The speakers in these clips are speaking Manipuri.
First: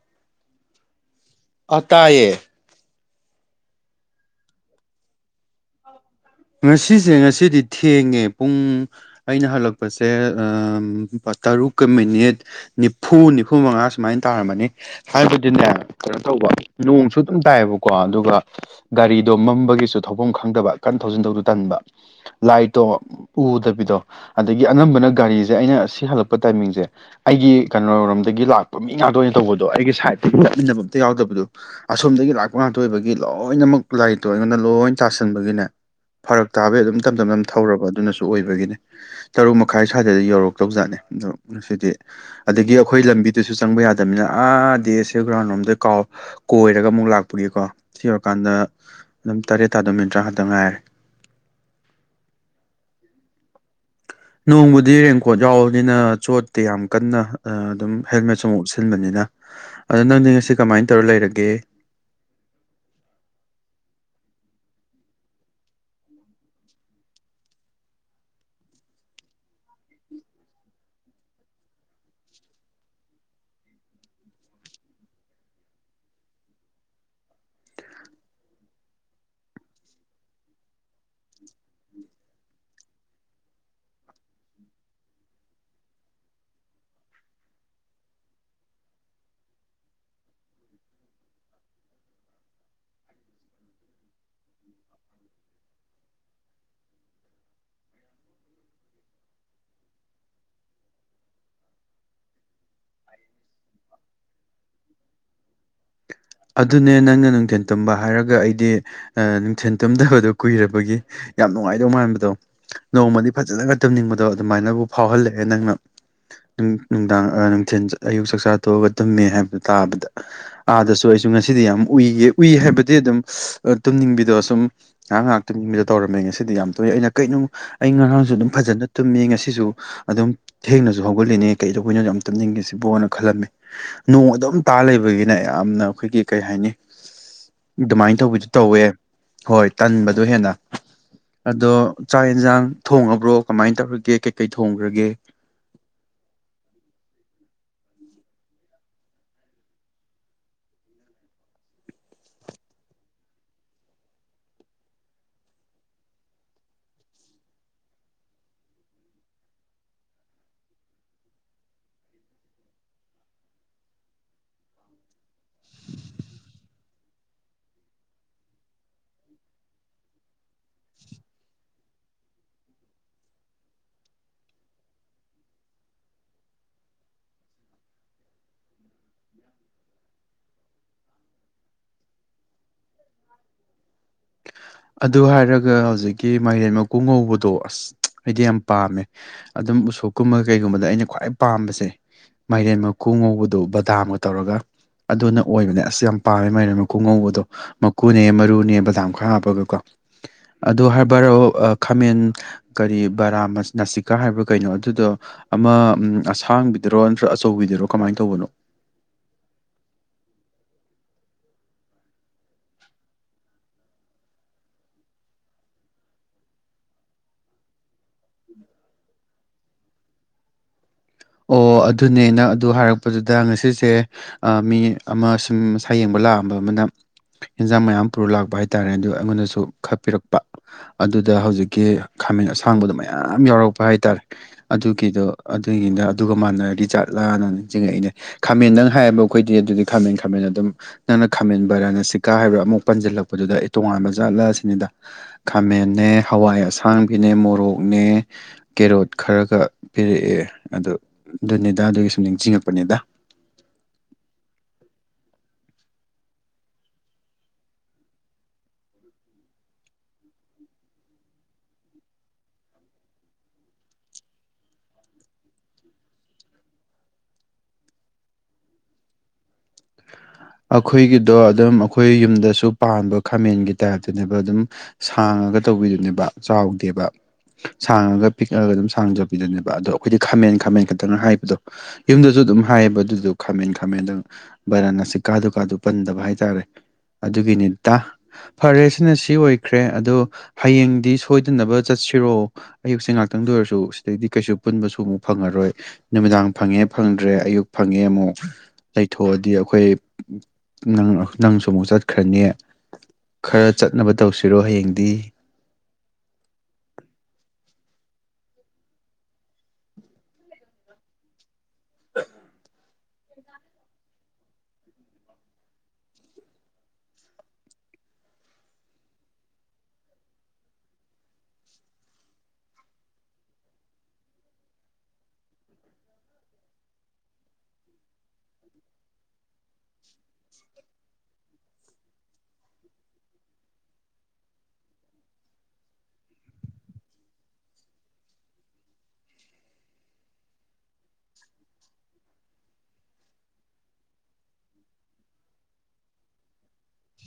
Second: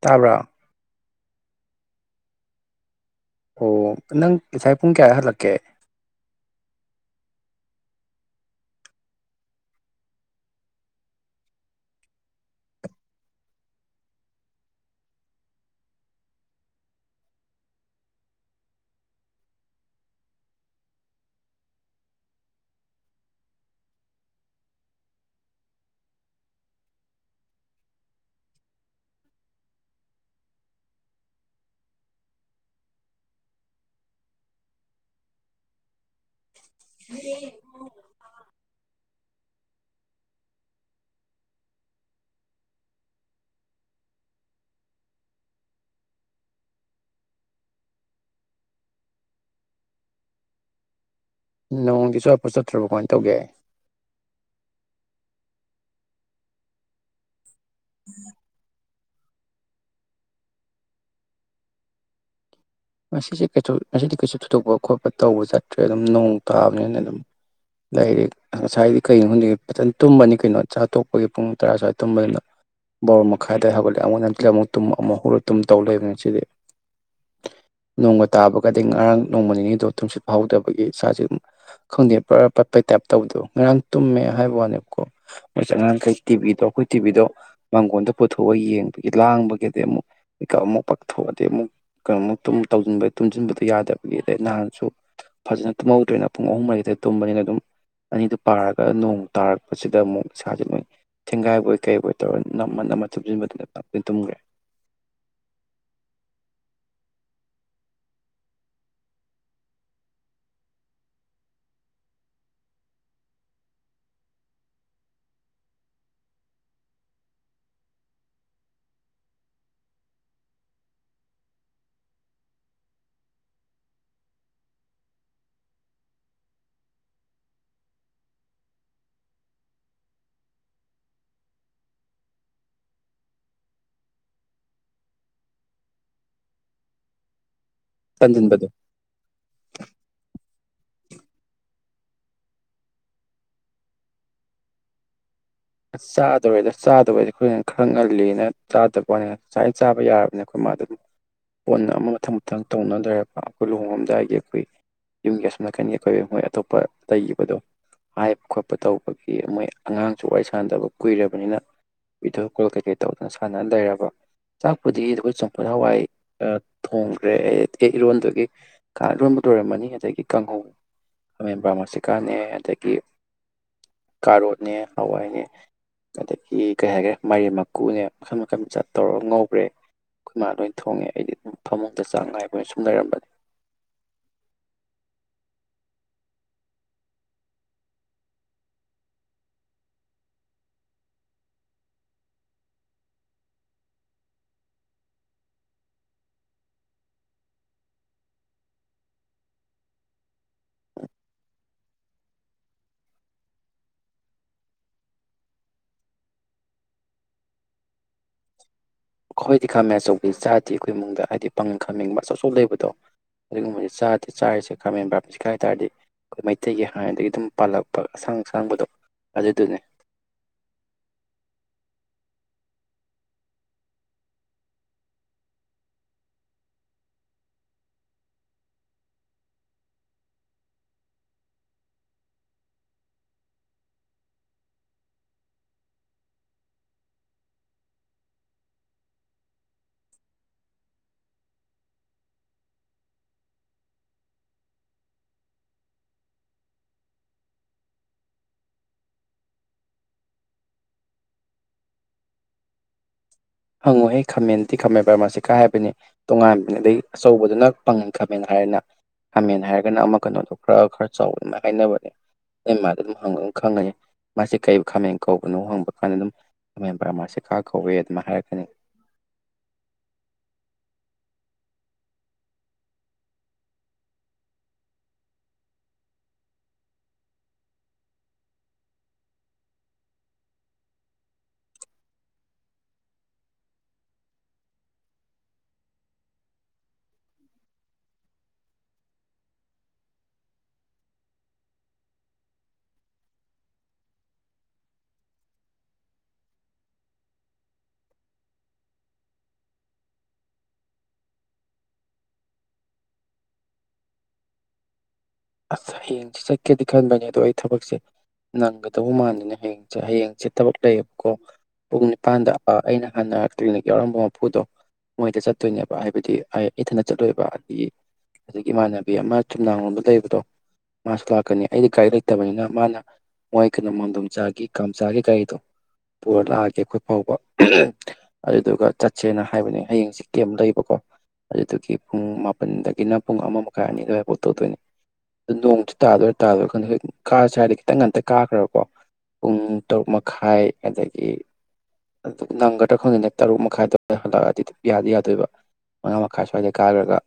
ꯇꯥꯕ꯭ꯔꯣ ꯑꯥ ꯇꯥꯏꯌꯦ꯫ ꯑꯣ ꯅꯪ ꯉꯥꯏ ꯄꯨꯡ ꯀꯌꯥ ꯍꯜꯂꯛꯀꯦ ꯉꯁꯤꯁꯦ ꯉꯁꯤꯗꯤ ꯊꯦꯡꯉꯦ ꯄꯨꯡ ꯑꯩꯅ ꯍꯜꯂꯛꯄꯁꯦ ꯇꯔꯨꯛꯀ ꯃꯤꯅꯤꯠ ꯅꯤꯐꯨ ꯅꯤꯐꯨ ꯃꯉꯥ ꯁꯨꯃꯥꯏꯅ ꯇꯥꯔꯝꯃꯅꯤ ꯍꯥꯏꯕꯗꯤꯅꯦ ꯀꯩꯅꯣ ꯇꯧꯕ ꯅꯣꯡꯁꯨ ꯑꯗꯨꯝ ꯇꯥꯏꯌꯦꯕꯀꯣ ꯑꯗꯨꯒ ꯒꯥꯔꯤꯗꯣ ꯃꯝꯕꯒꯤꯁꯨ ꯊꯧꯐꯝ ꯈꯪꯗꯕ ꯊꯧꯖꯤꯟ ꯇꯧꯗꯣ ꯇꯟꯕ ꯂꯥꯏꯔꯤꯠꯇꯣ ꯎꯗꯕꯤꯗꯣ ꯑꯗꯒꯤ ꯑꯅꯝꯕꯅ ꯒꯥꯔꯤꯁꯦ ꯑꯩꯅ ꯁꯤ ꯍꯜꯂꯛꯄ ꯇꯥꯏꯃꯤꯡꯁꯦ ꯑꯩꯒꯤ ꯀꯩꯅꯣꯔꯣꯝꯗꯒꯤ ꯂꯥꯛꯄ ꯃꯤ ꯉꯥꯛꯇꯣꯏ ꯑꯣꯏꯅ ꯇꯧꯕꯗꯣ ꯑꯩꯒꯤ ꯁꯥꯏꯗꯠꯇꯒꯤ ꯇꯠꯃꯤꯟꯅꯕ ꯑꯝꯇ ꯌꯥꯎꯗꯕꯗꯣ ꯑꯁꯣꯝꯗꯒꯤ ꯂꯥꯛꯄ ꯉꯥꯛꯇ ꯑꯣꯏꯕꯒꯤ ꯂꯣꯏꯅꯃꯛ ꯂꯥꯏꯔꯤꯠꯇꯣ ꯑꯩꯉꯣꯟꯗ ꯂꯣꯏ ꯇꯥꯁꯟꯕꯒꯤꯅꯦ ꯐꯔꯛ ꯇꯥꯕꯩ ꯑꯗꯨꯝ ꯇꯞ ꯇꯞꯅ ꯊꯧꯔꯕ ꯑꯗꯨꯅꯁꯨ ꯑꯣꯏꯕꯒꯤꯅꯦ ꯇꯔꯨꯛ ꯃꯈꯥꯏ ꯁ꯭ꯋꯥꯏꯗ ꯌꯧꯔꯛꯇꯧꯖꯥꯠꯅꯦ ꯑꯗꯣ ꯉꯁꯤꯗꯤ ꯑꯗꯒꯤ ꯑꯩꯈꯣꯏ ꯂꯝꯕꯤꯗꯨꯁꯨ ꯆꯪꯕ ꯌꯥꯗꯅꯤꯅ ꯑꯥꯗꯦ ꯁꯦ ꯒ꯭ꯔꯥꯎꯟ ꯔꯣꯝꯗ ꯀꯥꯎ ꯀꯣꯏꯔꯒ ꯑꯃꯨꯛ ꯂꯥꯛꯄꯒꯤꯀꯣ ꯁꯤ ꯌꯧꯔꯀꯥꯟꯗ ꯑꯗꯨꯝ ꯇꯔꯦꯠ ꯇꯥꯗꯣ ꯃꯤꯅꯤꯠ ꯇꯔꯥ ꯉꯇꯪ ꯉꯥꯏꯔꯦ ꯅꯣꯡꯒꯤꯁꯨꯋꯥꯄꯠ ꯆꯠꯇ꯭ꯔꯕ ꯀꯃꯥꯏꯅ ꯇꯧꯒꯦ ꯅꯣꯡꯕꯨꯗꯤ ꯔꯦꯡꯀꯣꯠ ꯌꯥꯎꯕꯅꯤꯅ ꯆꯣꯠꯇꯤ ꯌꯥꯝ ꯀꯟꯅ ꯑꯗꯨꯝ ꯍꯦꯜꯃꯦꯠ ꯆ ꯑꯃ ꯎꯁꯦ ꯆꯟꯕꯅꯤꯅ ꯑꯗ ꯅꯪꯗꯤ ꯉꯁꯤ ꯀꯃꯥꯏꯅ ꯇꯧꯔ ꯂꯩꯔꯒꯦ ꯃꯁꯤꯁ ꯀꯩꯁꯨ ꯃꯁꯤꯗꯤ ꯀꯩꯁꯨ ꯊꯨꯗꯣꯛꯄ ꯈꯣꯠꯄ ꯇꯧꯕ ꯆꯠꯇ꯭ꯔꯦ ꯑꯗꯨꯝ ꯅꯣꯡ ꯇꯥꯕꯅꯤꯅ ꯑꯗꯨꯝ ꯂꯩꯗꯤ ꯉꯁꯥꯏꯗꯤ ꯀꯩꯣ ꯈꯗꯤ ꯐꯖꯅ ꯇꯨꯝꯕꯅꯤ ꯀꯩꯅꯣ ꯆꯥ ꯇꯣꯛꯄꯒꯤ ꯄꯨꯡ ꯇꯔꯥ ꯁ꯭ꯋꯥꯏꯗ ꯇꯨꯝꯕꯅꯤꯅ ꯕꯣꯔ ꯃꯈꯥꯏꯗꯋꯥꯏ ꯍꯧꯒꯠꯂꯛꯦ ꯑꯃꯨꯛ ꯍꯟꯛ ꯑꯃꯨꯛ ꯑꯃꯨꯛ ꯍꯧꯔ ꯇꯨꯝ ꯇꯧ ꯂꯩꯕꯅꯤ ꯁꯤꯗꯤ ꯅꯣꯡꯃ ꯇꯥꯕꯒꯗꯤ ꯉꯔꯥꯡ ꯅꯣꯡꯃ ꯅꯤꯅꯤꯗꯣ ꯇꯨꯝꯁꯤ ꯐꯥꯎꯗꯕꯒꯤ ꯏꯁꯥꯁꯦ ꯑꯗꯨ ꯈꯪꯗꯦꯔ ꯄꯠꯄꯩ ꯇꯥꯏꯞ ꯇꯧꯗꯣ ꯉꯔꯥꯡ ꯇꯨꯝꯃꯦ ꯍꯥꯏꯕ ꯋꯥꯅꯦꯕꯀꯣ ꯃ ꯑꯉꯥꯡꯈꯩ ꯇꯤꯚꯕꯤꯗꯣ ꯑꯩꯈꯣꯏ ꯇꯤꯚꯗꯣ ꯃꯥꯡꯒꯣꯟꯗ ꯄꯨꯊꯣꯛꯑ ꯌꯦꯡꯕꯒꯤ ꯂꯥꯡꯕꯒꯤꯗꯤ ꯑꯃꯨꯛꯀ ꯑꯃꯨꯛ ꯄꯛꯊꯣꯛꯑꯗꯤ ꯑꯃꯨꯛ ꯀꯩꯅꯣꯨꯛ ꯇꯨꯨꯝ ꯇꯧꯟꯕ ꯇꯨꯝꯁꯤꯟꯕꯗꯨꯣ ꯌꯥꯗꯕꯒꯤ ꯑꯗꯩ ꯅꯍꯥꯟꯁꯨ ꯐꯖꯅ ꯇꯨꯝꯍꯧꯗ꯭ꯔꯦꯅ ꯄꯨꯡ ꯑꯍꯨꯝ ꯃꯔꯤꯗ ꯇꯨꯝꯕꯅꯤꯅ ꯑꯗꯨꯝ ꯑꯅꯤꯗꯨ ꯄꯥꯔꯒ ꯅꯣꯡ ꯇꯥꯔꯛꯄꯁꯤꯗ ꯑꯃꯨꯛ ꯏꯁꯥꯁꯦ ꯃꯣꯏ ꯊꯦꯡꯒꯥꯏꯕꯣꯏ ꯀꯩ ꯑꯣꯏ ꯇꯧꯔꯒ ꯅꯝꯃ ꯅꯝꯃ ꯇꯨꯝꯁꯤꯟꯕꯗꯨꯅ ꯂꯣꯏꯅ ꯇꯨꯝꯈ꯭ꯔꯦ ꯑꯗꯨꯅꯦ ꯅꯪꯅ ꯅꯨꯡꯊꯜ ꯇꯨꯝꯕ ꯍꯥꯏꯔꯒ ꯑꯩꯗꯤ ꯅꯨꯡꯊꯦꯜ ꯇꯨꯝꯗꯕꯗꯣ ꯀꯨꯏꯔꯕꯒꯤ ꯌꯥꯝ ꯅꯨꯡꯉꯥꯏꯗꯧ ꯃꯥꯟꯕꯗꯣ ꯅꯣꯡꯃꯗꯤ ꯐꯖꯅꯒ ꯇꯨꯝꯅꯤꯡꯕꯗꯣ ꯑꯗꯨꯃꯥꯏꯅꯕꯨ ꯐꯥꯎꯍꯜꯂꯛꯑꯦ ꯅꯪꯅ ꯅꯨꯡꯗꯥꯡ ꯅꯨꯡꯊꯤꯟ ꯑꯌꯨꯛ ꯆꯥꯛꯆꯥ ꯇꯣꯛꯑꯒ ꯇꯨꯝꯃꯦ ꯍꯥꯏꯕꯗꯣ ꯇꯥꯕꯗ ꯑꯥꯗꯁꯨ ꯑꯣ ꯑꯩꯁꯨ ꯉꯁꯤꯗꯤ ꯌꯥꯝ ꯎꯏꯌꯦ ꯎꯏ ꯍꯥꯏꯕꯗꯤ ꯑꯗꯨꯝ ꯇꯨꯝꯅꯤꯡꯕꯤꯗꯣ ꯁꯨꯝ ꯉꯥꯏꯍꯥꯛ ꯉꯥꯏꯍꯥꯛ ꯇꯨꯝꯅꯤꯡꯕꯗꯣ ꯇꯧꯔꯝꯃꯦ ꯉꯁꯤꯗꯤ ꯌꯥꯝ ꯇꯨꯏ ꯑꯩꯅ ꯀꯩꯅꯣ ꯑꯩ ꯉꯔꯥꯡꯁꯨ ꯑꯗꯨꯝ ꯐꯖꯅ ꯇꯨꯝꯃꯤ ꯉꯁꯤꯁꯨ ꯑꯗꯨꯝ ꯊꯦꯡꯅꯁꯨ ꯍꯧꯒꯠꯂꯤꯅꯦ ꯀꯩꯗ ꯑꯩꯈꯣꯏꯅ ꯌꯥꯝ ꯇꯨꯝꯅꯤꯡꯉꯦ ꯁꯤꯕꯣꯅ ꯈꯜꯂꯝꯃꯦ ꯅꯣꯡ ꯑꯗꯨꯝ ꯇꯥ ꯂꯩꯕꯒꯤꯅ ꯌꯥꯝꯅ ꯑꯩꯈꯣꯏꯒꯤ ꯀꯩ ꯍꯥꯏꯅꯤ ꯑꯗꯨꯃꯥꯏꯅ ꯇꯧꯕꯤꯗꯨ ꯇꯟꯁꯤꯟꯕꯗꯣ ꯇꯧꯋꯦ ꯍꯣꯏ ꯇꯟꯕꯗꯣ ꯍꯦꯟꯅ ꯑꯗꯣ ꯆꯥꯛ ꯌꯦꯟꯁꯥꯡ ꯊꯣꯡꯉꯕ꯭ꯔꯣ ꯀꯃꯥꯏꯅ ꯇꯧꯔꯒꯦ ꯀꯩꯀꯩ ꯊꯣꯡꯈ꯭ꯔꯒꯦ ꯆꯥꯗꯔꯦꯗ ꯆꯥꯗꯕꯗꯤ ꯑꯩꯈꯣꯏꯅ ꯈꯔ ꯉꯜꯂꯤꯅ ꯆꯥꯗꯕꯅꯤ ꯉꯥꯏ ꯆꯥꯕ ꯌꯥꯔꯕꯅꯤꯅ ꯑꯩꯈꯣꯏ ꯃꯥ ꯑꯗꯨꯝ ꯑꯣꯟꯅ ꯑꯃ ꯃꯊꯪ ꯃꯊꯪ ꯇꯧꯅꯗ꯭ꯔꯦꯕ ꯑꯩꯈꯣꯏ ꯂꯨꯍꯣꯡꯉꯝꯗꯥꯏꯒꯤ ꯑꯩꯈꯣꯏ ꯌꯨꯝꯒꯤ ꯑꯁꯨꯝ ꯅꯥꯀꯟꯒꯤ ꯑꯩꯈꯣꯏ ꯃꯣꯏ ꯑꯇꯣꯞꯄ ꯂꯩꯈꯤꯕꯗꯣ ꯍꯥꯏꯕ ꯈꯣꯠꯄ ꯇꯧꯕꯒꯤ ꯃꯣꯏ ꯑꯉꯥꯡꯁꯨ ꯋꯥꯔꯤ ꯁꯦ ꯁꯥꯟꯅꯗꯕ ꯀꯨꯏꯔꯕꯅꯤꯅ ꯚꯤꯗꯤꯑꯣ ꯀꯣꯜ ꯀꯩꯀꯩ ꯇꯧꯗꯅ ꯁꯥꯟꯅꯅ ꯂꯩꯔꯕ ꯆꯥꯛꯄꯨꯗꯤ ꯑꯩꯈꯣꯏ ꯆꯣꯡꯐꯨꯠ ꯍꯋꯥꯏ ꯊꯣꯡꯈ꯭ꯔꯦ ꯑꯦ ꯏꯔꯣꯟꯗꯨꯒꯤ ꯏꯔꯣꯟꯕꯨ ꯂꯣꯏꯔꯝꯃꯅꯤ ꯑꯗꯒꯤ ꯀꯥꯡꯍꯧ ꯈꯃꯦꯝꯕ꯭ꯔꯥ ꯃꯁꯤꯀꯥꯅꯦ ꯑꯗꯒꯤ ꯀꯥꯔꯣꯅꯦ ꯍꯋꯥꯏꯅꯦ ꯑꯗꯒꯤ ꯀꯩ ꯍꯥꯏꯈ꯭ꯔꯦ ꯃꯔꯦꯝ ꯃꯀꯨꯅꯦ ꯃꯈꯟ ꯃꯈꯟ ꯆꯠ ꯇꯧꯔꯒ ꯉꯧꯕ꯭ꯔꯦ ꯑꯩꯈꯣꯏ ꯏ ꯃꯥ ꯂꯣꯏ ꯊꯣꯡꯉꯦ ꯑꯩꯗꯤ ꯑꯗꯨꯝ ꯐꯃꯨꯡꯗ ꯆꯥꯛ ꯉꯥꯏꯕꯅ ꯁꯨꯝ ꯂꯩꯔꯝꯕꯅꯦ ꯑꯗꯨ ꯍꯥꯏꯔꯒ ꯍꯧꯖꯤꯛꯀꯤ ꯃꯥꯏꯔꯦꯟ ꯃꯀꯨ ꯉꯧꯕꯗꯣ ꯑꯁ ꯑꯩꯗꯤ ꯌꯥꯝ ꯄꯥꯝꯃꯦ ꯑꯗꯨꯝ ꯎꯁꯣꯞꯀꯨꯝꯕ ꯀꯩꯒꯨꯝꯕꯗ ꯑꯩꯅ ꯈ꯭ꯋꯥꯏ ꯄꯥꯝꯕꯁꯦ ꯃꯥꯏꯔꯦꯟ ꯃꯀꯨ ꯉꯧꯕꯗꯣ ꯕꯗꯥꯝꯒ ꯇꯧꯔꯒ ꯑꯗꯨꯅ ꯑꯣꯏꯕꯅꯦ ꯑꯁ ꯌꯥꯝ ꯄꯥꯝꯃꯦ ꯃꯥꯏꯔꯦꯟ ꯃꯀꯨ ꯉꯧꯕꯗꯣ ꯃꯀꯨꯅꯦ ꯃꯔꯨꯅꯦ ꯕꯗꯥꯝ ꯈꯔ ꯍꯥꯞꯄ ꯀꯣ ꯑꯗꯨꯣ ꯍꯥꯏꯕꯔꯣ ꯈꯥꯃꯦꯟ ꯀꯔꯤ ꯕꯔꯥ ꯅꯥꯁꯤꯛꯀꯥ ꯍꯥꯏꯕ꯭ꯔꯥ ꯀꯩꯅꯣ ꯑꯗꯨꯗꯣ ꯑꯃ ꯑꯁꯥꯡꯕꯤꯗꯔꯣ ꯅꯠꯇ꯭ꯔ ꯑꯆꯧꯕꯤꯗꯨꯔꯣ ꯀꯃꯥꯏꯅ ꯇꯧꯕꯅꯣ ꯑꯩꯈꯣꯏꯗꯤ ꯈꯥꯃꯦꯟ ꯑꯆꯧꯕꯤꯗꯤ ꯆꯥꯗꯦ ꯑꯩꯈꯣꯏ ꯏꯃꯨꯡꯗ ꯍꯥꯏꯗꯤ ꯄꯪ ꯈꯥꯃꯦꯟꯕ ꯑꯆꯧ ꯑꯆꯧ ꯂꯩꯕꯗꯣ ꯑꯗꯨꯒꯨꯝꯕꯕꯁꯤ ꯆꯥꯗꯦ ꯆꯥꯔꯤꯁꯦ ꯈꯥꯃꯦꯟꯕ꯭ꯔꯥ ꯃꯁꯤ ꯍꯥꯏ ꯇꯥꯔꯗꯤ ꯑꯩꯈꯣꯏ ꯃꯩꯇꯩꯒꯤ ꯍꯥꯟꯅꯗꯒꯤ ꯑꯗꯨꯝ ꯄꯥꯜꯂꯛꯄ ꯑꯁꯥꯡ ꯑꯁꯥꯡꯕꯗꯣ ꯑꯗꯨꯗꯨꯅꯤ ꯑꯣ ꯑꯗꯨꯅꯦꯅ ꯑꯗꯨ ꯍꯥꯏꯔꯛꯄꯗꯨꯗ ꯉꯁꯤꯁꯦ ꯃꯤ ꯑꯃ ꯁꯨꯝ ꯃꯁꯥ ꯌꯦꯡꯕ ꯂꯥꯛꯑꯝꯕ ꯑꯃꯅ ꯑꯦꯟꯖꯥꯡ ꯃꯌꯥꯝ ꯄꯨꯔ ꯂꯥꯛꯄ ꯍꯥꯏꯇꯥꯥꯔꯦ ꯑꯗꯨ ꯑꯩꯉꯣꯟꯗꯁꯨ ꯈꯛꯄꯤꯔꯛꯄ ꯑꯗꯨꯗ ꯍꯧꯖꯤꯛꯀꯤ ꯈꯥꯃꯦꯟ ꯑꯁꯥꯡꯕꯗꯣ ꯃꯌꯥꯝ ꯌꯥꯎꯔꯛꯄ ꯍꯥꯏ ꯇꯔꯦ ꯑꯗꯨꯒꯤꯗꯣ ꯑꯗꯨꯒꯤꯅ ꯑꯗꯨꯒ ꯃꯥꯟꯅꯔꯗꯤꯖꯥꯠꯂꯥꯑꯅ ꯅꯤꯡ ꯆꯤꯡꯉꯛꯏꯅꯦ ꯈꯥꯃꯦꯟ ꯅꯪ ꯍꯥꯏꯕ ꯑꯩꯈꯣꯏꯗꯤ ꯑꯗꯨꯗꯤ ꯈꯥꯃꯦꯟ ꯈꯥꯃꯦꯟ ꯑꯗꯨꯝ ꯅꯪꯅ ꯈꯥꯃꯦꯟ ꯕꯔꯥꯅ ꯆꯤꯀꯥ ꯍꯥꯏꯕ꯭ꯔꯥ ꯑꯃꯨꯛ ꯄꯟꯁꯤꯜꯂꯛꯄꯗꯨꯗ ꯑꯩ ꯇꯣꯉꯥꯟꯕ ꯖꯥꯠꯂꯥ ꯑꯁꯤꯅꯤꯗ ꯈꯥꯃꯦꯟꯦ ꯍꯋꯥꯏ ꯑꯁꯥꯡꯕꯤꯅꯦ ꯃꯣꯔꯣꯛꯅꯦ ꯀꯦꯔꯣꯠ ꯈꯔꯒ ꯄꯤꯔꯛꯑꯦ ꯑꯗꯣ ꯑꯗꯨꯅꯦꯗꯥ ꯑꯗꯨꯒꯤ ꯁꯨꯝ ꯅꯤꯡꯁꯤꯡꯉꯛꯄꯅꯦꯗ ꯍꯪꯉꯣꯍꯦ ꯈꯥꯃꯦꯟꯗꯤꯤ ꯈꯥꯃꯦꯟ ꯕꯔꯃꯥꯁꯤꯀꯥ ꯍꯥꯏꯕꯅꯤ ꯇꯣꯉꯥꯟꯕꯅ ꯑꯗꯩ ꯑꯆꯧꯕꯗꯨꯅ ꯄꯪꯉꯟ ꯈꯥꯃꯦꯟ ꯍꯥꯏꯔꯒꯅ ꯈꯥꯃꯦꯟ ꯍꯥꯏꯔꯒꯅ ꯑꯃ ꯀꯩꯅꯣꯗꯣ ꯈꯔ ꯈꯔ ꯆꯥꯎꯕ ꯑꯗꯨꯃꯥꯏ ꯍꯥꯏꯅꯕꯅꯦ ꯑ ꯃꯥꯗ ꯑꯗꯨꯝ ꯍꯪꯉꯒ ꯑꯗꯨꯝ ꯈꯪꯉꯅꯤ ꯃꯥꯁꯤ ꯀꯩ ꯈꯥꯃꯦꯟ ꯀꯧꯕꯅꯣ ꯍꯪꯕ ꯀꯥꯟꯗ ꯑꯗꯨꯝ ꯈꯥꯃꯦꯟ ꯕꯔꯃꯥꯁꯤꯀꯥ ꯀꯧꯏꯦ ꯑꯗꯨꯃꯥꯏ ꯍꯥꯏꯔꯒ ꯎꯅꯤ ꯑꯩꯈꯣꯏꯒꯤꯗꯣ ꯑꯗꯨꯝ ꯑꯩꯈꯣꯏ ꯌꯨꯝꯗꯁꯨ ꯄꯥꯟꯕ ꯈꯥꯃꯦꯟꯒꯤ ꯇꯥꯏꯞꯇꯅꯦꯕ ꯑꯗꯨꯝ ꯁꯥꯡꯉꯒ ꯇꯧꯕꯤꯗꯨꯅꯦꯕ ꯆꯥꯎꯗꯦꯕ ꯁꯥꯡꯉꯒ ꯄꯤꯛꯂꯒ ꯑꯗꯨꯝ ꯁꯥꯡꯖꯕꯤꯗꯨꯅꯦꯕ ꯑꯗꯣ ꯑꯩꯈꯣꯏꯗꯤ ꯈꯥꯃꯦꯟ ꯈꯥꯃꯦꯟ ꯈꯛꯇꯪꯅ ꯍꯥꯏꯕꯗꯣ ꯌꯨꯝꯗꯁꯨ ꯑꯗꯨꯝ ꯍꯥꯏꯌꯦꯕ ꯑꯗꯨꯗꯣ ꯈꯥꯃꯦꯟ ꯈꯥꯃꯦꯟꯗꯪ ꯕꯔꯅꯁꯤ ꯀꯥꯗꯨ ꯀꯥꯗꯨ ꯄꯟꯗꯕ ꯍꯥꯏꯇꯥꯔꯦ ꯑꯗꯨꯒꯤꯅꯤꯠꯇ ꯐꯔꯦ ꯁꯤꯅ ꯁꯤ ꯑꯣꯏꯈ꯭ꯔꯦ ꯑꯗꯣ ꯍꯌꯦꯡꯗꯤ ꯁꯣꯏꯗꯅꯕ ꯆꯠꯁꯤꯔꯣ ꯑꯌꯨꯛꯁꯦ ꯉꯥꯛꯇꯪꯗ ꯑꯣꯏꯔꯁꯨ ꯁꯤꯗꯩꯗꯤ ꯀꯩꯁꯨ ꯄꯨꯟꯕꯁꯨ ꯑꯃꯨꯛ ꯐꯪꯉꯔꯣꯏ ꯅꯨꯃꯤꯗꯥꯡ ꯐꯪꯉꯦ ꯐꯪꯗ꯭ꯔꯦ ꯑꯌꯨꯛ ꯐꯪꯉꯦ ꯑꯃꯨꯛ ꯂꯩꯊꯣꯛ ꯍꯗꯤ ꯑꯩꯈꯣꯏ ꯅꯪ ꯅꯪꯁꯨ ꯑꯃꯨꯛ ꯆꯠꯈ꯭ꯔꯅꯤ ꯈꯔ ꯆꯠꯅꯕ ꯇꯧꯁꯤꯔꯣ ꯍꯌꯦꯡꯗꯤ ꯑꯁ ꯍꯌꯦꯡꯁꯦ ꯆꯠꯀꯦꯗꯤ ꯈꯟꯕꯅꯦ ꯑꯗꯣ ꯑꯩ ꯊꯕꯛꯁꯦ ꯅꯪꯒꯗꯧ ꯃꯥꯟꯗꯦꯅ ꯍꯌꯦꯡ ꯍꯌꯦꯡꯁꯦ ꯊꯕꯛ ꯂꯩꯌꯦꯕꯀꯣ ꯄꯨꯡ ꯅꯤꯄꯥꯟꯗ ꯑꯩꯅ ꯍꯥꯟꯅ ꯄꯤꯅꯤꯛ ꯌꯥꯎꯔꯝꯕ ꯃꯄꯨꯗꯣ ꯃꯣꯏꯗ ꯆꯠꯇꯣꯏꯅꯦꯕ ꯍꯥꯏꯕꯗꯤ ꯏꯊꯅ ꯆꯠꯂꯣꯏꯕ ꯑꯗꯒꯤ ꯑꯗꯒꯤ ꯏꯃꯥꯟꯅꯕꯤ ꯑꯃ ꯆꯨꯝꯅꯥꯡ ꯂꯣꯝꯗ ꯂꯩꯕ ꯃꯥꯁꯨ ꯂꯥꯛꯀꯅꯤ ꯑꯩꯗꯤ ꯒꯥꯔꯤ ꯂꯩꯇꯕꯅꯤꯅ ꯃꯥꯅ ꯃꯣꯏ ꯀꯩꯅꯣ ꯃꯥꯡꯗꯣꯝꯆꯥꯒꯤ ꯀꯝꯆꯥꯒꯤ ꯒꯥꯔꯤꯗꯣ ꯄꯨꯔ ꯂꯥꯛꯑꯒꯦ ꯑꯩꯈꯣꯏ ꯐꯥꯎꯕ ꯑꯗꯨꯗꯨꯒ ꯆꯠꯁꯦꯅ ꯍꯥꯏꯕꯅꯦ ꯍꯌꯦꯡꯁꯤꯦ ꯀꯦꯝꯝ ꯂꯩꯕꯀꯣ ꯑꯗꯨꯗꯨꯒꯤ ꯄꯨꯡ ꯃꯥꯄꯜꯗꯒꯤꯅ ꯄꯨꯡ ꯑꯃ ꯃꯈꯥꯏ ꯑꯅꯤꯗꯋꯥꯐꯥꯎ ꯇꯧꯗꯣꯏꯅꯦ ꯑꯗꯨ ꯅꯣꯡꯁꯨ ꯇꯥꯗꯣꯏꯔ ꯇꯥꯗꯣꯏꯔꯥ ꯈꯪꯗꯦ ꯀꯥ ꯁ꯭ꯋꯥꯏꯗ ꯈꯤꯇꯪ ꯉꯝꯇ ꯀꯥꯈ꯭ꯔꯕꯀꯣ ꯄꯨꯡ ꯇꯔꯨꯛ ꯃꯈꯥꯏ ꯑꯗꯒꯤ ꯑꯗꯨ ꯅꯪꯒꯗ꯭ꯔꯥ ꯈꯪꯗꯅꯦ ꯇꯔꯨꯛ ꯃꯈꯥꯏꯗꯋꯥꯏꯗ ꯍꯜꯂꯛꯑꯗꯤ ꯌꯥꯗꯤ ꯌꯥꯗꯣꯏꯕ ꯃꯉꯥ ꯃꯈꯥꯏ ꯁ꯭ꯋꯥꯏꯗ ꯀꯥꯈ꯭ꯔꯒ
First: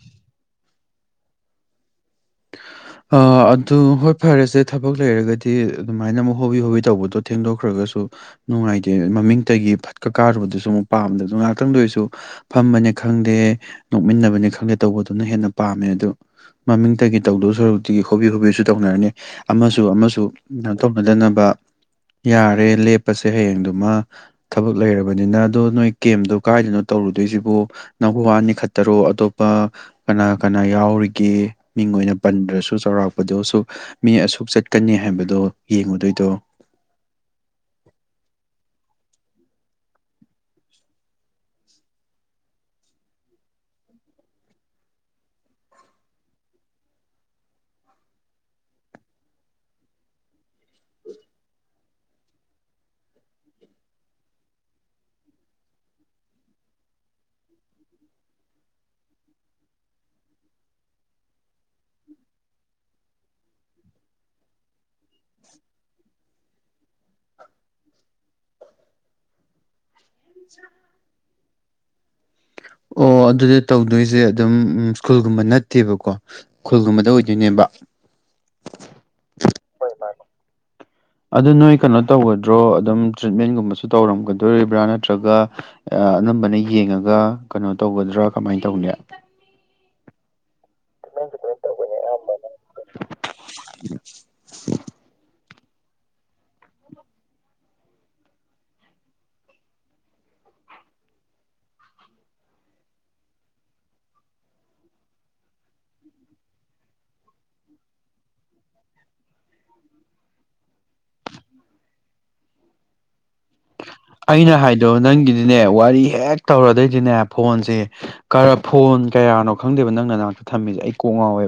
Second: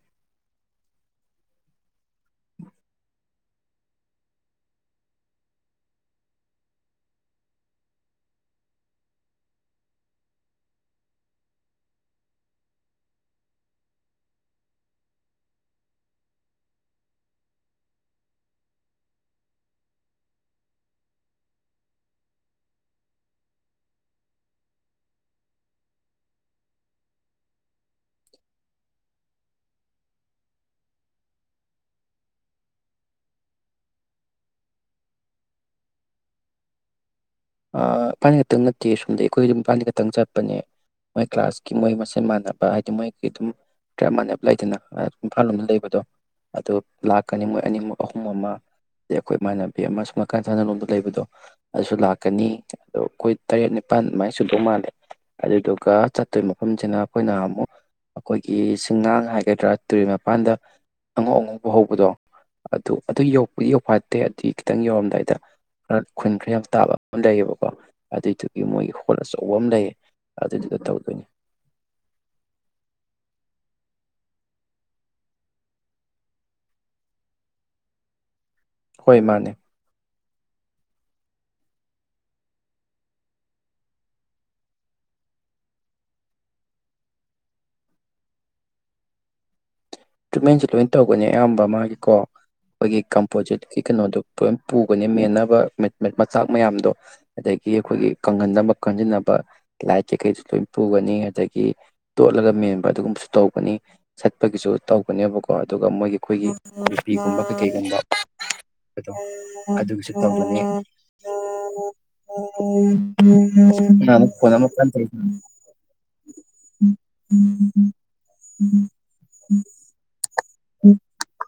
ꯑꯗꯨ ꯍꯣꯏ ꯐꯔꯁꯦ ꯊꯕꯛ ꯂꯩꯔꯒꯗꯤ ꯑꯗꯨꯃꯥꯏꯅ ꯑꯃꯨꯛ ꯍꯣꯕꯤ ꯍꯣꯕꯤ ꯇꯧꯕꯗꯣ ꯊꯦꯡꯗꯣꯛꯈ꯭ꯔꯒꯁꯨ ꯅꯨꯡꯉꯥꯏꯇꯦ ꯃꯃꯤꯡꯇꯒꯤ ꯐꯠꯀ ꯀꯥꯔꯨꯕꯗꯨꯁꯨ ꯑꯃꯨꯛ ꯄꯥꯝꯗ ꯑ ꯑꯗꯨ ꯉꯥꯏꯍꯥꯛꯇꯪꯗ ꯑꯣꯏꯁꯨ ꯐꯝꯕꯅꯦ ꯈꯪꯗꯦ ꯅꯣꯛꯃꯤꯟꯅꯕꯅꯦ ꯈꯪꯗꯦ ꯇꯧꯕꯗꯨꯅ ꯍꯦꯟꯅ ꯄꯥꯝꯃꯦ ꯑꯗꯨ ꯃꯃꯤꯡꯇꯒꯤ ꯇꯧꯗꯁꯨ ꯁꯣꯔꯨꯛꯇꯤꯒꯤ ꯍꯣꯕꯤ ꯍꯣꯕꯤꯁꯨ ꯇꯧꯅꯔꯅꯤ ꯑꯃꯁꯨ ꯑꯃꯁꯨ ꯇꯧꯅꯗꯅꯕ ꯌꯥꯔꯦ ꯂꯦꯞꯄꯁꯦ ꯍꯌꯦꯡꯗꯨꯃ ꯊꯕꯛ ꯂꯩꯔꯕꯅꯤꯅ ꯑꯗꯣ ꯅꯣꯏ ꯀꯦꯝꯗꯣ ꯀꯥꯏꯗꯅꯣ ꯇꯧꯔꯨꯗꯣꯏꯁꯤꯕꯨ ꯅꯪꯕꯨ ꯋꯥꯅꯤ ꯈꯠꯇꯔꯣ ꯑꯇꯣꯞꯄ ꯀꯅꯥ ꯀꯅꯥ ꯌꯥꯎꯔꯤꯒꯦ ꯃꯤꯡ ꯑꯣꯏꯅ ꯄꯟꯗ꯭ꯔꯁꯨ ꯆꯥꯎꯔꯥꯛꯄꯗꯣꯁꯨ ꯃꯤ ꯑꯁꯨꯛ ꯆꯠꯀꯅꯤ ꯍꯥꯏꯕꯗꯣ ꯌꯦꯡꯉꯨꯗꯣꯏꯗꯣ ꯏꯐꯥꯜꯅꯤ ꯈꯛꯇꯪ ꯅꯠꯇꯦ ꯁꯣꯝꯗ ꯑꯩꯈꯣꯏꯝ ꯏꯝꯐꯥꯜꯅꯤ ꯈꯛꯇꯪ ꯆꯠꯄꯅꯦ ꯃꯣꯏ ꯀ꯭ꯂꯥꯁꯀꯤ ꯃꯣꯏ ꯃꯆꯤꯟ ꯃꯥꯟꯅꯕ ꯍꯥꯏꯗꯤ ꯃꯣꯏꯒꯤ ꯑꯗꯨꯝ ꯈ꯭ꯔꯞ ꯃꯥꯟꯅꯕ ꯂꯩꯗꯅ ꯏꯝꯐꯥꯜ ꯂꯣꯝꯗ ꯂꯩꯕꯗꯣ ꯑꯗꯨ ꯂꯥꯛꯀꯅꯤ ꯃꯣꯏ ꯑꯅꯤꯃꯛ ꯑꯍꯨꯝ ꯑꯃ ꯑꯗꯩ ꯑꯩꯈꯣꯏ ꯏꯃꯥꯟꯅꯕꯤ ꯑꯃ ꯁꯨꯝ ꯅꯥꯀꯥꯟ ꯁꯥꯟꯅ ꯂꯣꯝꯗ ꯂꯩꯕꯗꯣ ꯑꯗꯨꯁꯨ ꯂꯥꯛ ꯆꯀꯅꯤ ꯑꯗꯣ ꯑꯩꯈꯣꯏ ꯇꯔꯦꯠ ꯅꯤꯄꯥꯜ ꯑꯗꯨꯃꯥꯏꯅ ꯁꯨꯗꯧ ꯃꯥꯜꯂꯦ ꯑꯗꯨꯗꯨꯒ ꯆꯠꯇꯣꯏ ꯃꯐꯝꯁꯤꯅ ꯑꯩꯈꯣꯏꯅ ꯑꯃꯨꯛ ꯑꯩꯈꯣꯏꯒꯤ ꯤꯡꯉꯥꯡ ꯍꯥꯏꯒꯗ꯭ꯔꯥ ꯇꯨꯔꯔꯤ ꯃꯄꯥꯟꯗ ꯑꯉꯧ ꯑꯉꯧꯕ ꯍꯧꯕꯗꯣ ꯑꯗꯨ ꯑꯗꯨ ꯌꯣꯛꯄꯒꯤ ꯌꯧꯐꯠꯇꯦ ꯑꯗꯨꯗꯤ ꯈꯤꯇꯪ ꯌꯧꯔꯝꯗꯥꯏꯗ ꯈꯔ ꯈꯨꯟ ꯈꯔ ꯌꯥꯝ ꯇꯥꯕ ꯂꯩꯌꯦꯕꯀꯣ ꯑꯗꯨꯏꯗꯨꯒꯤ ꯃꯣꯏꯒꯤ ꯍꯣꯜ ꯑꯆꯧꯕ ꯑꯃ ꯂꯩꯌꯦ ꯑꯗꯨꯗꯨꯗ ꯇꯧꯗꯣꯏꯅꯤ ꯑꯣ ꯑꯗꯨꯗꯤ ꯇꯧꯗꯣꯏ ꯁꯦ ꯑꯗꯨꯝ ꯎꯝ ꯁ꯭ꯀꯨꯜꯒꯨꯝꯕ ꯅꯠꯇꯦꯕꯀꯣ ꯁ꯭ꯀꯨꯜꯒꯨꯝꯕꯗ ꯑꯣꯏꯗꯣꯏꯅꯦꯕ ꯍꯣꯏ ꯃꯥꯅꯦ ꯑꯗꯨ ꯅꯣꯏ ꯀꯩꯅꯣ ꯇꯧꯒꯗ꯭ꯔꯣ ꯑꯗꯨꯝ ꯇ꯭ꯔꯤꯠꯃꯦꯟꯒꯨꯝꯕꯁꯨ ꯇꯧꯔꯝꯒꯗꯣꯔꯤꯕ꯭ꯔꯥ ꯅꯠꯇ꯭ꯔꯒ ꯑꯅꯝꯕꯅ ꯌꯦꯡꯉꯒ ꯀꯩꯅꯣ ꯇꯧꯒꯗ꯭ꯔꯥ ꯀꯃꯥꯏꯅ ꯇꯧꯅꯤ ꯇꯦꯟ [unintelligible] ꯂꯣꯏ ꯇꯧꯒꯅꯤ ꯑꯌꯥꯝꯕ ꯃꯥꯒꯤꯀꯣ ꯑꯩꯈꯣꯏꯒꯤ ꯀꯝꯄꯣꯖꯤꯠꯀꯤ ꯀꯩꯅꯣꯗꯨꯣ ꯂꯣꯏ ꯄꯨꯒꯅꯤ ꯃꯦꯟꯅꯕ ꯃꯆꯥꯛ ꯃꯌꯥꯝꯗꯣ ꯑꯗꯒꯤ ꯑꯩꯈꯣꯏꯒꯤ ꯀꯪꯍꯟꯅꯕ ꯀꯟꯖꯤꯟꯅꯕ ꯂꯥꯏꯠ ꯀꯩꯀꯩꯁꯨ ꯂꯣꯏ ꯄꯨꯒꯅꯤ ꯑꯗꯒꯤ ꯇꯣꯠꯂꯒ ꯃꯦꯟꯕ ꯑꯗꯨꯒꯨꯝꯕꯁꯨ ꯇꯧꯒꯅꯤ ꯆꯠꯄꯒꯤꯁꯨ ꯇꯧꯒꯅꯦꯕꯀꯣ ꯑꯗꯨꯒ ꯃꯣꯏꯒꯤ ꯑꯩꯈꯣꯏꯒꯤ ꯅꯨꯄꯤꯒꯨꯝꯕ ꯀꯩꯀꯩꯒꯨꯝꯕ ꯑꯗꯣ ꯑꯗꯨꯒꯤꯁꯨ ꯇꯧꯒꯅꯤ ꯀꯅꯥꯅꯣ ꯐꯣꯟ ꯑꯩꯅ ꯑꯃꯨꯛ ꯍꯥꯏꯗꯣ ꯀꯟꯅ ꯇꯧꯔꯤ ꯅꯪꯒꯤꯗꯤꯅꯦ ꯋꯥꯔꯤ ꯍꯦꯛ ꯇꯧꯔꯗꯣꯏꯗꯤꯅꯦ ꯐꯣꯟꯁꯦ ꯀꯔ ꯐꯣꯟ ꯀꯌꯥꯅꯣ ꯈꯪꯗꯕ ꯅꯪꯅ ꯅ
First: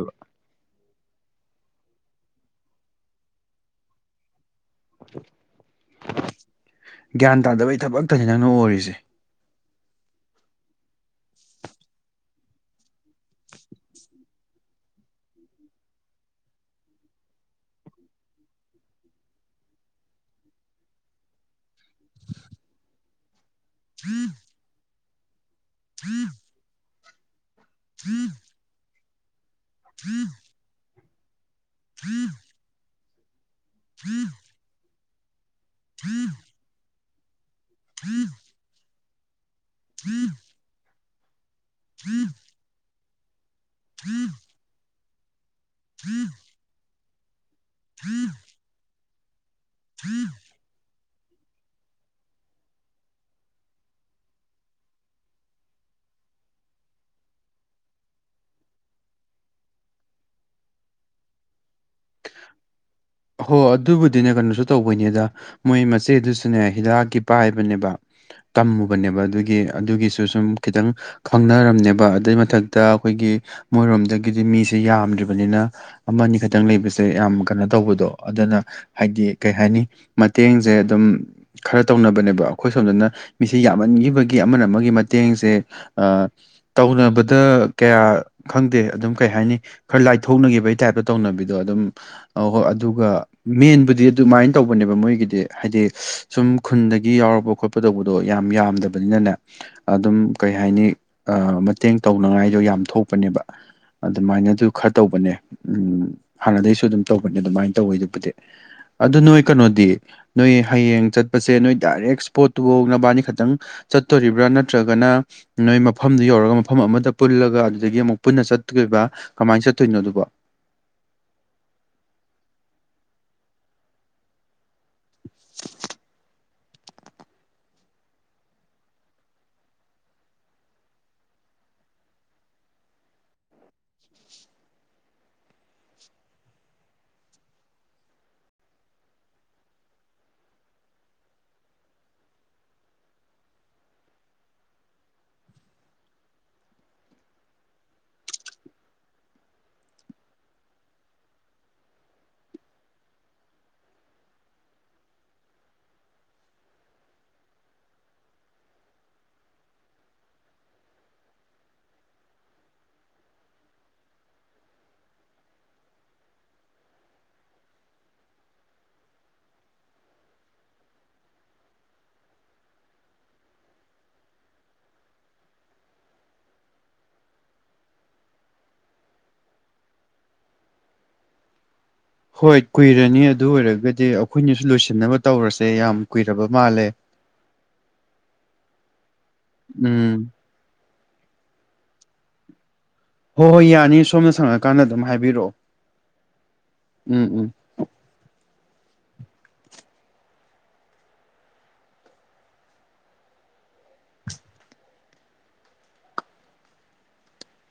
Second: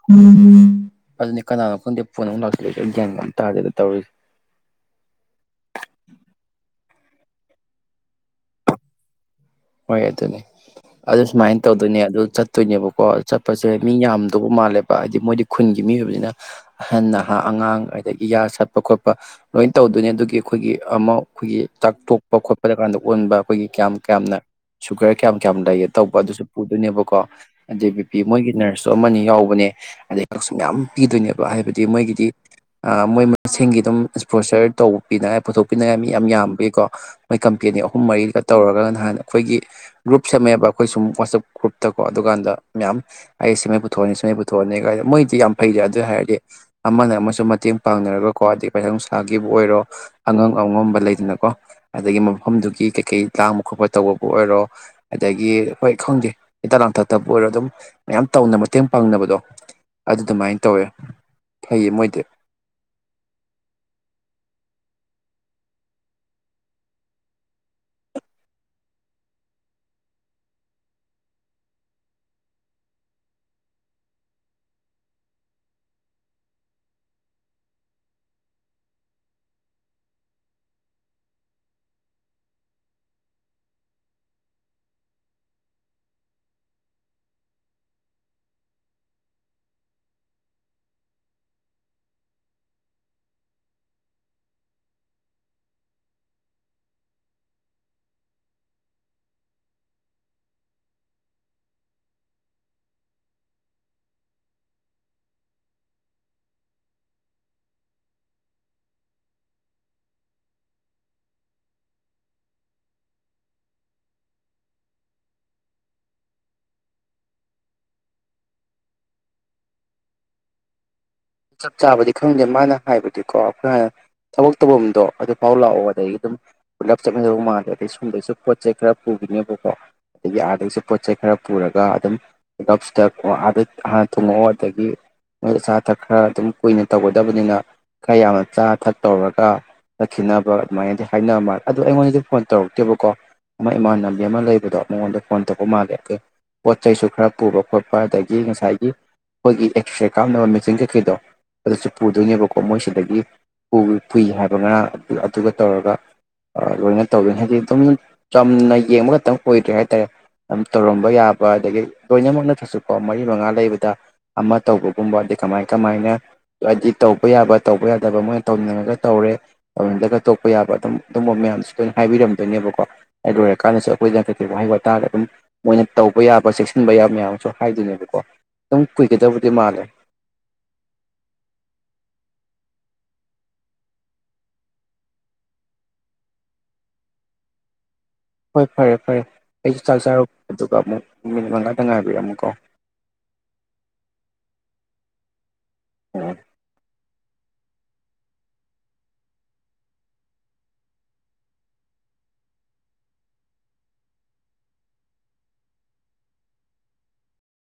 ꯎꯝ ꯑꯗꯨꯅꯤ ꯀꯅꯥꯅꯣ ꯈꯗ ꯄ ꯄꯨꯟꯅ ꯑꯃꯨꯛ ꯂꯥꯛꯁꯤꯂꯛꯁꯦ ꯒꯌꯥ ꯑꯃ ꯇꯥꯔꯦꯗ ꯇꯧꯔꯤꯁꯁꯤ [inaudible] [unintelligible] ꯒ꯭ꯌꯥꯟ ꯇꯥꯗꯕꯩ ꯊꯕꯛꯇꯅꯤ ꯅꯪꯅ ꯑꯣꯏꯔꯤꯁꯦ ꯍꯣꯏ ꯑꯗꯨꯅꯦ ꯑꯗꯨ ꯁꯨꯃꯥꯏꯅ ꯇꯧꯗꯣꯏꯅꯦ ꯑꯗꯨ ꯆꯠꯇꯣꯏꯅꯦꯕꯀꯣ ꯆꯠꯄꯁꯦ ꯃꯤ ꯌꯥꯝꯗꯧꯕ ꯃꯥꯜꯂꯦꯕ ꯍꯥꯏꯗꯤ ꯃꯣꯏꯗꯤ ꯈꯨꯟꯒꯤ ꯃꯤ ꯑꯣꯏꯕꯅꯤꯅ ꯑꯍꯟ ꯅꯍꯥ ꯑꯉꯥꯡ ꯑꯗꯒꯤ ꯌꯥ ꯆꯠꯄ ꯈꯣꯠꯄ ꯂꯣꯏ ꯇꯧꯗꯣꯏꯅꯦ ꯑꯗꯨꯒꯤ ꯑꯩꯈꯣꯏꯒꯤ ꯑꯃ ꯑꯩꯈꯣꯏꯒꯤ ꯆꯥꯛ ꯇꯣꯛꯄ ꯈꯣꯠꯄꯗ ꯀꯥꯟꯗ ꯑꯣꯟꯕ ꯑꯩꯈꯣꯏꯒꯤ ꯀꯌꯥꯝ ꯀꯌꯥꯝꯅ ꯁꯨꯒꯔ ꯀꯌꯥ ꯀꯌꯥꯝ ꯂꯩꯌꯦꯦ ꯇꯧꯕ ꯑꯗꯨꯁꯨ ꯄꯨꯗꯣꯏꯅꯦꯕ ꯀꯣ ꯑꯗ ꯕꯤ ꯄꯤ ꯃꯣꯏꯒꯤ ꯅꯔꯁ ꯑꯃꯅꯤ ꯌꯥꯎꯕꯅꯦ ꯑꯗꯦ꯭ꯔ ꯁꯒ [inaudible] [unintelligible] ꯄꯤꯗꯨꯅꯦꯕ ꯍꯥꯏꯕꯗꯤ ꯃꯣꯏꯒꯤꯗꯤ ꯃꯣꯏ ꯃꯁꯤꯡꯒꯤ ꯑꯗꯨꯝ ꯏꯁꯄ꯭ꯔꯣꯁꯔ ꯇꯧꯕ ꯄꯅꯥ ꯄꯨꯊꯣꯛꯄꯤꯅꯤꯡꯉꯥꯏ ꯃꯤ ꯌꯥꯝ ꯌꯥꯝꯕꯒꯤꯀꯣ ꯃꯣꯏ ꯀꯝꯄꯦꯅꯤ ꯑꯍꯨꯝ ꯃꯔꯤꯒ ꯇꯧꯔꯒ ꯅꯍꯥꯟꯅ ꯑꯩꯈꯣꯏꯒꯤ ꯒ꯭ꯔꯨꯞ ꯁꯦꯝꯃꯦꯑꯕ ꯑꯩꯈꯣꯏ ꯁꯨꯝ ꯋꯥꯠ ꯆꯞ ꯒꯔꯨꯞ ꯑꯗꯨꯀꯥꯟꯗ ꯃꯌꯥꯝ ꯑꯩ ꯁꯤꯃꯩ ꯄꯨꯊꯑꯅꯤ ꯁꯤꯃꯩ ꯄꯨꯊꯑꯅꯤ ꯀꯥꯏꯗ ꯃꯣꯏ ꯌꯥꯝ ꯐꯩꯔꯦ ꯑꯗꯨ ꯍꯥꯏꯔꯗꯤ ꯑꯃꯅ ꯑꯃꯁꯨꯡ ꯑꯃꯁꯨꯡꯃ ꯃꯇꯦꯡ ꯄꯥꯡꯅꯔꯒ ꯀ꯭ꯋꯥꯗꯒꯤ ꯄꯥꯏꯈꯪ ꯒꯤꯕꯨ ꯑꯣꯏꯔꯣ ꯑꯉꯥꯡ ꯑꯉꯝꯕ ꯂꯩ ꯑꯗꯨꯅ ꯀꯣ ꯑꯗꯒꯤ ꯃꯐꯝꯗꯨꯒꯤ ꯀꯩ ꯀꯩ ꯇꯥꯡꯕ ꯈꯣꯠꯄ ꯇꯧꯕꯕꯨ ꯑꯣꯏꯔꯣ ꯑꯗꯒꯤ ꯍꯣꯏ ꯈꯪꯗꯦ ꯍꯤꯗꯥꯛ ꯂꯥꯡꯊꯛꯛꯇꯕꯨ ꯑꯣꯏꯔꯣ ꯑꯗꯨꯝ ꯃꯌꯥꯝ ꯇꯧꯅ ꯃꯇꯦꯡ ꯄꯥꯡꯅꯕꯗꯣ ꯑꯗꯨꯃꯥꯏꯅ ꯇꯧꯋꯦ ꯐꯩꯌꯦ ꯃꯣꯏꯗꯤ ꯍꯣ ꯑꯗꯨꯕꯨꯗꯤꯅꯦ ꯀꯩꯅꯣꯁꯨ ꯇꯧꯕꯅꯤꯗ ꯃꯣꯏ ꯃꯆꯦꯗꯨꯁꯨꯅꯦ ꯍꯤꯗꯥꯛꯀꯤ ꯄꯥꯏꯕꯅꯦꯕ ꯇꯝꯃꯨꯕꯅꯦꯕ ꯑꯗꯨꯒꯤ ꯑꯗꯨꯒꯤꯁꯨ ꯁꯨꯝ ꯈꯤꯇꯪ ꯈꯪꯅꯔꯝꯅꯦꯕ ꯑꯗꯨꯏ ꯃꯊꯛꯇ ꯑꯩꯈꯣꯏꯒꯤ ꯃꯣꯏꯔꯣꯝꯗꯒꯤꯗꯤ ꯃꯤꯁꯦ ꯌꯥꯝꯗ꯭ꯔꯤꯕꯅꯤꯅ ꯑꯃꯅꯤ ꯈ ꯈꯤꯇꯪ ꯂꯩꯕꯁꯦ ꯌꯥꯝ ꯀꯩꯅꯣ ꯇꯧꯕꯗꯣ ꯑꯗꯨꯅ ꯍꯥꯏꯗꯤ ꯀꯩ ꯍꯥꯏꯅꯤ ꯃꯇꯦꯡꯁꯦ ꯑꯗꯨꯝ ꯈꯔ ꯇꯧꯅꯕꯅꯦꯕ ꯑꯩꯈꯣꯏ ꯁꯣꯝꯗꯅ ꯃꯤꯁ ꯌꯥꯝꯃꯟꯈꯤꯕꯒꯤ ꯑꯃꯅ ꯑꯃꯒꯤ ꯃꯇꯦꯡꯁꯦ ꯇꯧꯅꯕꯗ ꯀꯌꯥ ꯈꯪꯗꯦ ꯑꯗꯨꯝ ꯀꯩ ꯍꯥꯏꯅꯤ ꯈꯔ ꯂꯥꯏꯊꯣꯛꯅꯈꯤꯕꯒꯤ ꯇꯥꯏꯞꯇ ꯇꯧꯅꯕꯤꯗꯣ ꯑꯗꯨꯝ ꯍꯣꯏ ꯑꯗꯨꯒ ꯃꯦꯟꯕꯨꯗꯤ ꯑꯗꯨꯃꯥꯏꯅ ꯇꯧꯕꯅꯦꯕ ꯃꯣꯏꯒꯤꯗꯤ ꯍꯥꯏꯗꯤ ꯁꯨꯝ ꯈꯨꯟꯗꯒꯤ ꯌꯥꯎꯄ ꯈꯣꯠꯄ ꯇꯧꯕꯗꯣ ꯌꯥꯝ ꯌꯥꯝꯗꯕꯅꯤꯅꯅꯦ ꯑꯗꯨꯝ ꯀꯩ ꯍꯥꯏꯅꯤ ꯃꯇꯦꯡ ꯇꯧꯅꯉꯥꯏꯗꯣ ꯌꯥꯝ ꯊꯣꯛꯄꯅꯦꯕ ꯑꯗꯨꯃꯥꯏꯅꯗꯨ ꯈꯔ ꯇꯧꯕꯅꯦ ꯎꯝ ꯍꯥꯟꯅꯗꯒꯤꯩꯁꯨ ꯑꯗꯨꯝ ꯇꯧꯕꯅꯦ ꯑꯗꯨꯃꯥꯏꯅ ꯇꯧꯋꯤ ꯑꯗꯨꯕꯨꯗꯤ ꯑꯗꯨ ꯅꯣꯏ ꯀꯩꯅꯣꯗꯤ ꯅꯣꯏ ꯍꯌꯦꯡ ꯆꯠꯄꯁꯦ ꯅꯣꯏ ꯗꯥꯏꯔꯦꯛ ꯏꯁꯄꯣꯠꯇꯨ ꯀꯣꯛꯅꯕꯅꯤ ꯈꯇꯪ ꯆꯠꯇꯣꯔꯤꯕ꯭ꯔꯥ ꯅꯠꯇ꯭ꯔꯒꯅ ꯅꯣꯏ ꯃꯐꯝꯗꯨ ꯌꯧꯔꯒ ꯃꯐꯝ ꯑꯃꯗ ꯄꯨꯜꯂꯒ ꯑꯗꯨꯗꯒꯤ ꯑꯃꯨꯛ ꯄꯨꯟꯅ ꯆꯠꯇꯠꯇꯣꯏꯔꯤꯕ꯭ꯔꯥ ꯀꯃꯥꯏꯅ ꯆꯠꯇꯣꯏꯅꯣ ꯑꯗꯨꯕꯣ ꯆꯞ ꯆꯥꯕꯗꯤ ꯈꯪꯗꯦ ꯃꯥꯅ ꯍꯥꯏꯕꯗꯨꯀꯣ ꯑꯩꯈꯣꯏ ꯍꯅ ꯊꯕꯛ ꯇꯧꯐꯝꯗꯣ ꯑꯗꯨꯐꯥꯎ ꯂꯥꯛꯑꯣ ꯑꯗꯒꯤ ꯑꯗꯨꯝ ꯄꯨꯂꯞ ꯆꯠꯃꯤꯗꯧ ꯃꯥꯟꯗꯦ ꯑꯗꯩ ꯁꯣꯝꯗꯩꯁꯨ ꯄꯣꯠ ꯆꯩ ꯈꯔ ꯄꯨꯈꯤꯅꯦꯕꯀꯣ ꯑꯗꯒꯤ ꯑꯥꯗꯒꯤꯩꯁꯨ ꯄꯣꯠ ꯆꯩꯩ ꯈꯔ ꯄꯨꯔꯒ ꯑꯗꯨꯝ ꯄꯨꯂꯞꯁꯤꯗ ꯑꯥꯗ ꯍꯥꯟꯅ ꯊꯨꯡꯉꯛꯑꯣ ꯑꯗꯒꯤ ꯅꯣꯏ ꯑꯆꯥ ꯑ ꯊꯛꯄ ꯈꯔ ꯑꯗꯨꯝ ꯀꯨꯏꯅ ꯇꯧꯒꯗꯕꯅꯤꯅ ꯈꯔ ꯌꯥꯝꯅ ꯆꯥ ꯊꯛ ꯇꯧꯔꯒ ꯆꯠꯈꯤꯅꯕ ꯑꯗꯨꯃꯥꯏꯅꯗꯤ ꯍꯥꯏꯅꯕ ꯃꯥꯜꯂꯦ ꯑꯗꯨꯗꯣ ꯑꯩꯉꯣꯟꯗ ꯐꯣꯟ ꯇꯧꯔꯛꯇꯦꯕꯀꯣ ꯑꯃ ꯏꯃꯥꯟꯅꯕꯤ ꯑꯃ ꯂꯩꯕꯗꯣ ꯃꯉꯣꯟꯗ ꯐꯣꯟ ꯇꯧꯕ ꯃꯥꯜꯂꯦ ꯑ ꯄꯣꯠ ꯆꯩꯁꯨ ꯈꯔ ꯄꯨꯕ ꯈꯣꯠꯄ ꯑꯗꯒꯤ ꯉꯁꯥꯏꯒꯤ ꯑꯩꯈꯣꯏꯒꯤ ꯑꯦꯛꯁ꯭ꯔꯦ ꯀꯥꯞꯅꯕ ꯃꯦꯆꯤꯟ ꯦꯗꯣ ꯑꯗꯨꯁꯨ ꯄꯨꯗꯣꯏꯅꯦꯕꯀꯣ ꯃꯣꯏꯁꯤꯗꯒꯤ ꯄꯨꯏ ꯍꯥꯏꯕ ꯉꯅ ꯑꯗꯨꯒ ꯇꯧꯔꯒ ꯂꯣꯏꯅ ꯇꯧꯗꯣꯏꯅꯤ ꯍꯥꯏꯗꯤ ꯑꯗꯨꯝ ꯆꯝꯅ ꯌꯦꯡꯕ ꯈꯛꯇꯪ ꯑꯣꯏꯗ꯭ꯔꯦ ꯍꯥꯏꯇꯥꯔꯦ ꯑꯗꯨꯝ ꯇꯧꯔꯝꯕ ꯌꯥꯕ ꯑꯗꯒꯤ ꯂꯣꯏꯅꯃꯛꯅ ꯊꯁꯨꯀꯣ ꯃꯔꯤ ꯃꯉꯥ ꯂꯩꯕꯗ ꯑꯃ ꯇꯧꯕꯒꯨꯝꯕ ꯑꯗꯩ ꯀꯃꯥꯏꯅ ꯀꯃꯥꯏꯅ ꯍꯥꯏꯗꯤ ꯇꯧꯕ ꯌꯥꯕ ꯇꯧꯕ ꯌꯥꯗꯕ ꯃꯣꯏꯅ ꯇꯧꯅꯤꯡꯉꯒ ꯇꯧꯔꯦ ꯇꯧꯅꯤꯡꯗꯒ ꯇꯣꯛꯄ ꯌꯥꯕ ꯑꯗꯨꯝ ꯑꯗꯨꯝꯕ ꯃꯌꯥꯝꯁꯨ ꯂꯣꯏꯅ ꯍꯥꯏꯕꯤꯔꯝꯗꯣꯏꯅꯦꯕꯀꯣ ꯑꯗꯨ ꯂꯣꯏꯔꯀꯥꯟꯗꯁꯨ ꯑꯩꯈꯣꯏꯅ ꯀꯩꯗ ꯋꯥꯍꯩ ꯋꯥꯇꯥꯔꯒ ꯑꯗꯨꯝ ꯃꯣꯏꯅ ꯇꯧꯕ ꯌꯥꯕ ꯆꯦꯛꯁꯤꯟꯕ ꯌꯥꯕ ꯃꯌꯥꯝ ꯑꯃꯁꯨ ꯍꯥꯏꯗꯣꯏꯅꯦꯕꯀꯣ ꯑꯗꯨꯝ ꯀꯨꯏꯒꯗꯕꯨꯗꯤ ꯃꯥꯜꯂꯦ ꯍꯣꯏ ꯀꯨꯏꯔꯅꯤ ꯑꯗꯨ ꯑꯣꯏꯔꯒꯗꯤ ꯑꯩꯈꯣꯏꯅꯁꯨ ꯂꯣꯏꯁꯤꯟꯅꯕ ꯇꯧꯔꯁꯦ ꯌꯥꯝ ꯀꯨꯏꯔꯕ ꯃꯥꯜꯂꯦ ꯍꯣꯏ ꯐꯔꯦ ꯐꯔꯦ ꯑꯩꯁꯨ ꯆꯥꯛꯖꯔꯨ ꯎꯝ ꯑꯗꯨꯒ ꯑꯃꯨꯛ ꯃꯤꯅꯤꯃꯡ ꯈꯗꯪ ꯉꯥꯏꯕꯤꯌꯨ ꯑꯃꯨꯛꯀꯣ ꯍꯣꯏ ꯍꯣꯏ ꯌꯥꯅꯤ ꯁꯣꯝꯅ ꯁꯪꯉꯛꯀꯥꯟꯗ ꯑꯗꯨꯝ ꯍꯥꯏꯕꯤꯔꯛꯑꯣ ꯑꯣ ꯎꯝ ꯎꯝ